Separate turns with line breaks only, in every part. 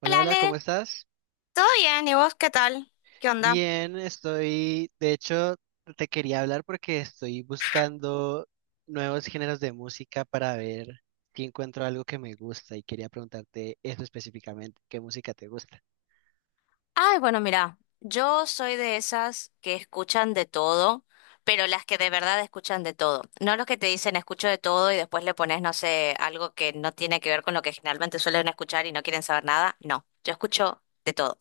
Hola,
Hola
hola, ¿cómo
Ale,
estás?
¿todo bien? ¿Y vos qué tal? ¿Qué onda?
Bien, estoy, de hecho, te quería hablar porque estoy buscando nuevos géneros de música para ver si encuentro algo que me gusta y quería preguntarte eso específicamente, ¿qué música te gusta?
Ay, bueno, mira, yo soy de esas que escuchan de todo, pero las que de verdad escuchan de todo. No los que te dicen escucho de todo y después le pones, no sé, algo que no tiene que ver con lo que generalmente suelen escuchar y no quieren saber nada. No, yo escucho de todo.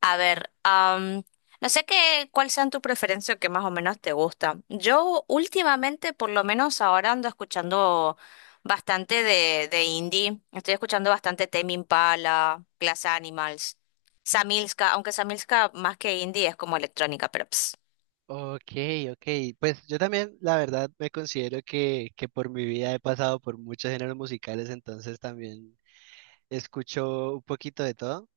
A ver, no sé qué, cuál sean tu preferencia o qué más o menos te gusta. Yo últimamente, por lo menos ahora ando escuchando bastante de indie. Estoy escuchando bastante Tame Impala, Glass Animals, Samilska, aunque Samilska más que indie es como electrónica, pero ps.
Ok, ok. Pues yo también, la verdad, me considero que, por mi vida he pasado por muchos géneros musicales, entonces también escucho un poquito de todo.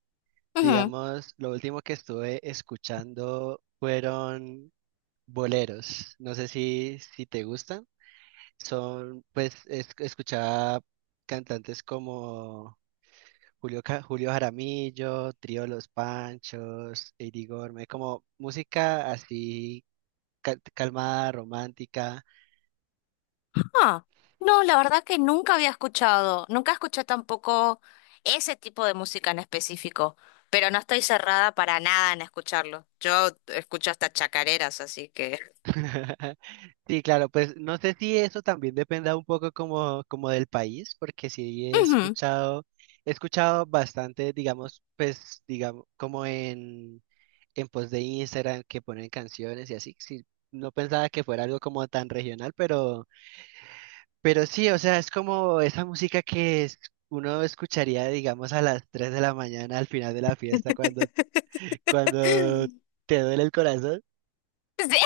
Digamos, lo último que estuve escuchando fueron boleros. No sé si, te gustan. Son, pues, escuchaba cantantes como Julio Jaramillo, Trío Los Panchos, Eddie Gorme, como música así calmada, romántica.
Ah, no, la verdad que nunca había escuchado, nunca escuché tampoco ese tipo de música en específico, pero no estoy cerrada para nada en escucharlo. Yo escucho hasta chacareras, así que...
Sí, claro, pues no sé si eso también dependa un poco como del país, porque sí he
Ujú.
escuchado, he escuchado bastante, digamos, pues, digamos, como en post de Instagram que ponen canciones y así, sí, no pensaba que fuera algo como tan regional, pero sí, o sea, es como esa música que uno escucharía, digamos, a las 3 de la mañana al final de la fiesta cuando, te duele el corazón.
Sí.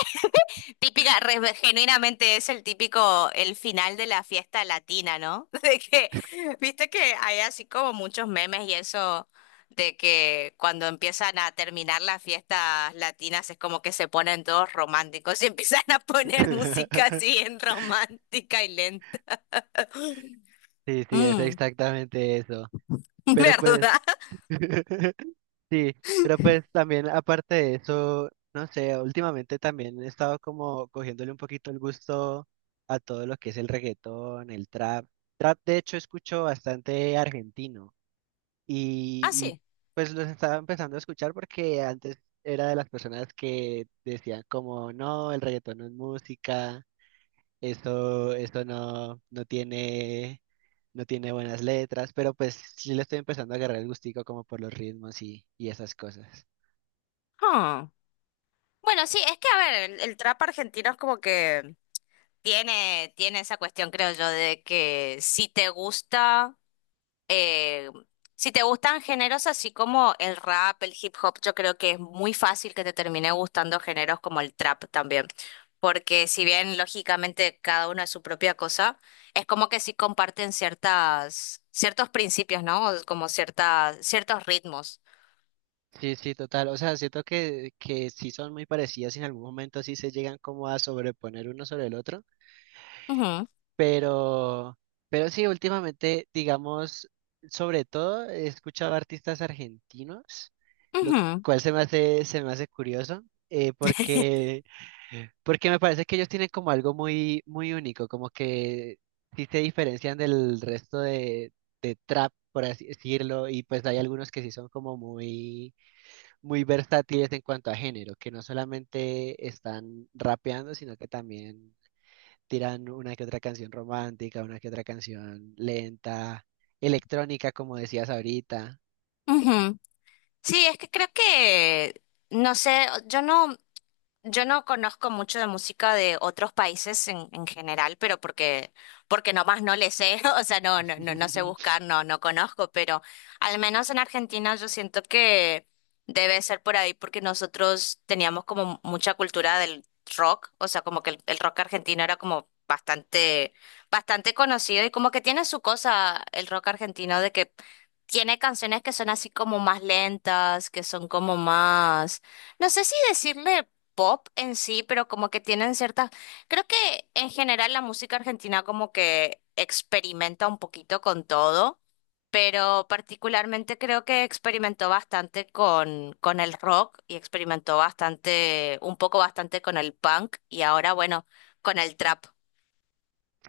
Típica, genuinamente es el típico, el final de la fiesta latina, ¿no? De que, viste que hay así como muchos memes y eso de que cuando empiezan a terminar las fiestas latinas es como que se ponen todos románticos y empiezan a poner música así bien romántica y lenta.
Sí, sí, es
Mm,
exactamente eso. Pero pues,
¿verdad?
sí, pero pues también aparte de eso, no sé, últimamente también he estado como cogiéndole un poquito el gusto a todo lo que es el reggaetón, el trap. Trap, de hecho, escucho bastante argentino y,
Ah,
y
sí.
pues los estaba empezando a escuchar porque antes era de las personas que decían como, no, el reggaetón no es música. Eso no, no tiene, buenas letras, pero pues sí le estoy empezando a agarrar el gustico como por los ritmos y, esas cosas.
Huh. Bueno, sí, es que a ver, el trap argentino es como que tiene esa cuestión, creo yo, de que si te gusta. eh, si te gustan géneros así como el rap, el hip hop, yo creo que es muy fácil que te termine gustando géneros como el trap también. Porque si bien lógicamente cada uno es su propia cosa, es como que sí comparten ciertas, ciertos principios, ¿no? Como ciertas, ciertos ritmos.
Sí, sí, total. O sea, siento que sí son muy parecidas y en algún momento sí se llegan como a sobreponer uno sobre el otro,
Ujú,
pero, pero, sí, últimamente, digamos, sobre todo he escuchado artistas argentinos, lo
ujú.
cual se me hace curioso, eh, porque Porque me parece que ellos tienen como algo muy, muy único, como que sí se diferencian del resto de trap, por así decirlo, y pues hay algunos que sí son como muy, muy versátiles en cuanto a género, que no solamente están rapeando, sino que también tiran una que otra canción romántica, una que otra canción lenta, electrónica, como decías ahorita.
Ujú. Sí, es que creo que, no sé, yo no conozco mucho de música de otros países en general, pero porque, porque nomás no le sé, o sea, no sé buscar, no, no conozco, pero al menos en Argentina yo siento que debe ser por ahí porque nosotros teníamos como mucha cultura del rock, o sea, como que el rock argentino era como bastante, bastante conocido y como que tiene su cosa el rock argentino de que tiene canciones que son así como más lentas, que son como más... No sé si decirle pop en sí, pero como que tienen ciertas... Creo que en general la música argentina como que experimenta un poquito con todo, pero particularmente creo que experimentó bastante con el rock y experimentó bastante, un poco bastante con el punk y ahora bueno, con el trap.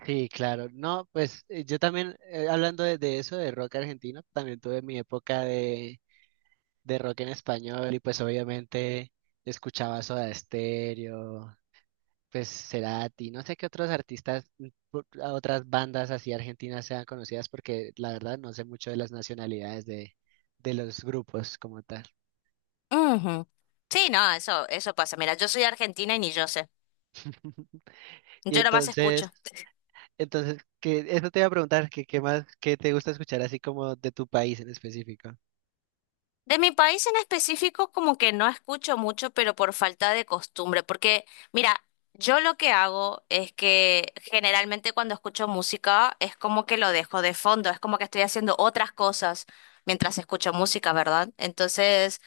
Sí, claro. No, pues yo también, hablando de, eso, de rock argentino, también tuve mi época de rock en español y pues obviamente escuchaba Soda Stereo, pues Cerati, no sé qué otros artistas, a otras bandas así argentinas sean conocidas porque la verdad no sé mucho de las nacionalidades de, los grupos como tal.
Ujú. Sí, no, eso pasa. Mira, yo soy argentina y ni yo sé.
Y
Yo nomás
entonces,
escucho.
entonces que eso te iba a preguntar, que qué más, qué te gusta escuchar así como de tu país en específico.
De mi país en específico, como que no escucho mucho, pero por falta de costumbre, porque mira, yo lo que hago es que generalmente cuando escucho música es como que lo dejo de fondo, es como que estoy haciendo otras cosas mientras escucho música, ¿verdad? Entonces,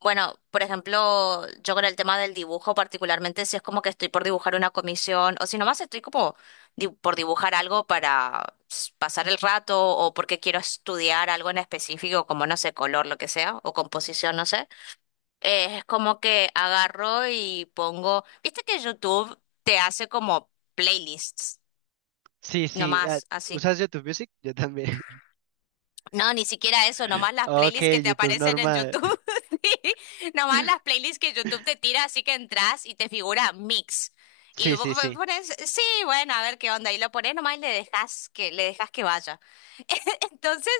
bueno, por ejemplo, yo con el tema del dibujo, particularmente si es como que estoy por dibujar una comisión o si nomás estoy como por dibujar algo para pasar el rato o porque quiero estudiar algo en específico, como no sé, color, lo que sea, o composición, no sé, es como que agarro y pongo, viste que YouTube te hace como playlists,
Sí, sí, ah,
nomás así.
¿usas YouTube Music? Yo también.
No, ni siquiera eso, nomás las
Ok,
playlists que te
YouTube
aparecen en
normal.
YouTube, sí, nomás las playlists que YouTube te tira, así que entras y te figura mix. Y
Sí,
vos
sí, sí.
pones, sí, bueno, a ver qué onda, y lo pones nomás y le dejas que vaya. Entonces,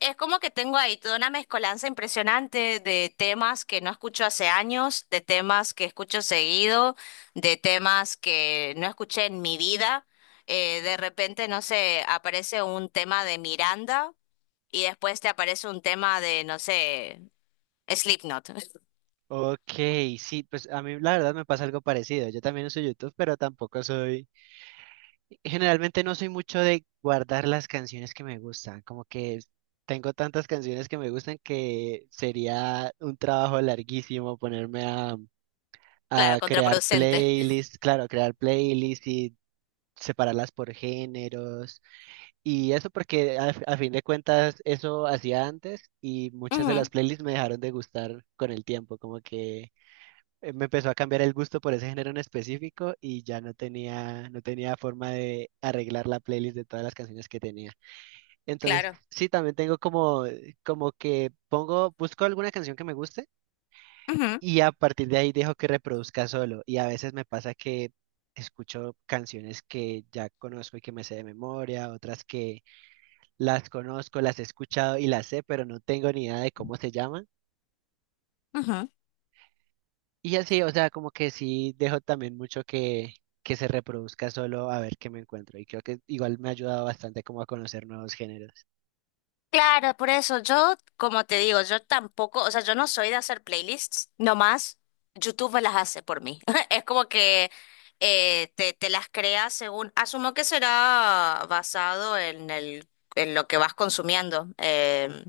es como que tengo ahí toda una mezcolanza impresionante de temas que no escucho hace años, de temas que escucho seguido, de temas que no escuché en mi vida. De repente, no sé, aparece un tema de Miranda y después te aparece un tema de, no sé, Slipknot.
Ok, sí, pues a mí la verdad me pasa algo parecido. Yo también uso YouTube, pero tampoco soy, generalmente no soy mucho de guardar las canciones que me gustan. Como que tengo tantas canciones que me gustan que sería un trabajo larguísimo ponerme a
Claro,
crear
contraproducente.
playlists, claro, crear playlists y separarlas por géneros. Y eso porque a fin de cuentas eso hacía antes y muchas de las
Ujú,
playlists me dejaron de gustar con el tiempo, como que me empezó a cambiar el gusto por ese género en específico y ya no tenía, forma de arreglar la playlist de todas las canciones que tenía. Entonces,
claro.
sí, también tengo como que pongo, busco alguna canción que me guste
Ujú,
y a partir de ahí dejo que reproduzca solo. Y a veces me pasa que escucho canciones que ya conozco y que me sé de memoria, otras que las conozco, las he escuchado y las sé, pero no tengo ni idea de cómo se llaman.
ujú.
Y así, o sea, como que sí dejo también mucho que se reproduzca solo a ver qué me encuentro. Y creo que igual me ha ayudado bastante como a conocer nuevos géneros.
Claro, por eso yo, como te digo, yo tampoco, o sea, yo no soy de hacer playlists, nomás YouTube me las hace por mí. Es como que te las crea según, asumo que será basado en el, en lo que vas consumiendo.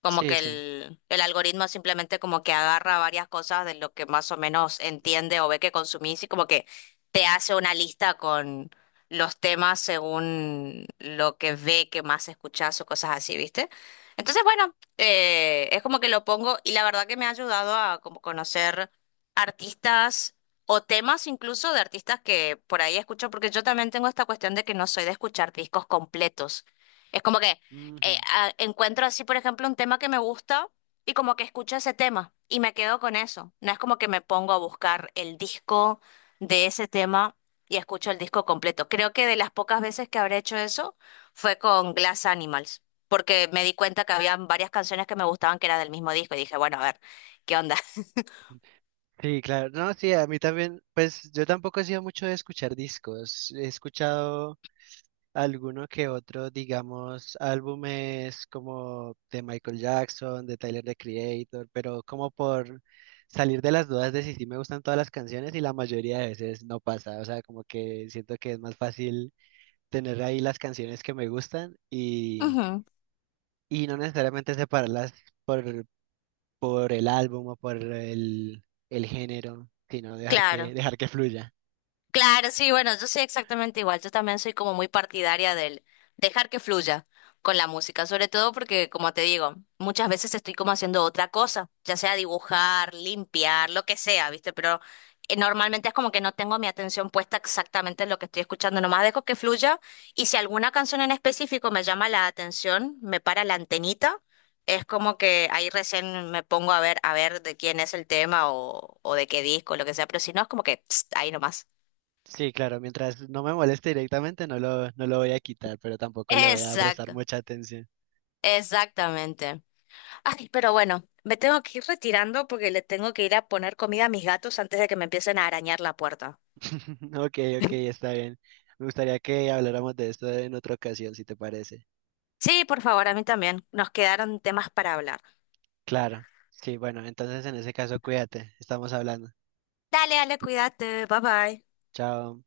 Como
Sí,
que
sí.
el algoritmo simplemente como que agarra varias cosas de lo que más o menos entiende o ve que consumís y como que te hace una lista con los temas según lo que ve que más escuchás o cosas así, ¿viste? Entonces, bueno, es como que lo pongo y la verdad que me ha ayudado a como conocer artistas o temas incluso de artistas que por ahí escucho, porque yo también tengo esta cuestión de que no soy de escuchar discos completos. Es como que
Ujú.
encuentro así, por ejemplo, un tema que me gusta y como que escucho ese tema y me quedo con eso. No es como que me pongo a buscar el disco de ese tema y escucho el disco completo. Creo que de las pocas veces que habré hecho eso fue con Glass Animals, porque me di cuenta que había varias canciones que me gustaban que era del mismo disco y dije, bueno, a ver, ¿qué onda?
Sí, claro. No, sí, a mí también, pues yo tampoco he sido mucho de escuchar discos. He escuchado alguno que otro, digamos, álbumes como de Michael Jackson, de Tyler the Creator, pero como por salir de las dudas de si sí me gustan todas las canciones y la mayoría de veces no pasa, o sea, como que siento que es más fácil tener ahí las canciones que me gustan y,
Ujú,
y no necesariamente separarlas por, por el álbum o por el género, sino dejar que,
claro.
dejar que fluya.
Claro, sí, bueno, yo soy exactamente igual. Yo también soy como muy partidaria del dejar que fluya con la música, sobre todo porque, como te digo, muchas veces estoy como haciendo otra cosa, ya sea dibujar, limpiar, lo que sea, ¿viste? Pero normalmente es como que no tengo mi atención puesta exactamente en lo que estoy escuchando, nomás dejo que fluya y si alguna canción en específico me llama la atención, me para la antenita. Es como que ahí recién me pongo a ver de quién es el tema o de qué disco, lo que sea, pero si no, es como que pst, ahí nomás.
Sí, claro, mientras no me moleste directamente no lo, voy a quitar, pero tampoco le voy a prestar
Exacto,
mucha atención.
exactamente. Ay, pero bueno, me tengo que ir retirando porque le tengo que ir a poner comida a mis gatos antes de que me empiecen a arañar la puerta.
Ok, ok, está bien. Me gustaría que habláramos de esto en otra ocasión, si te parece.
Sí, por favor, a mí también. Nos quedaron temas para hablar.
Claro, sí, bueno, entonces en ese caso cuídate, estamos hablando.
Dale, dale, cuídate. Bye bye.
Chao.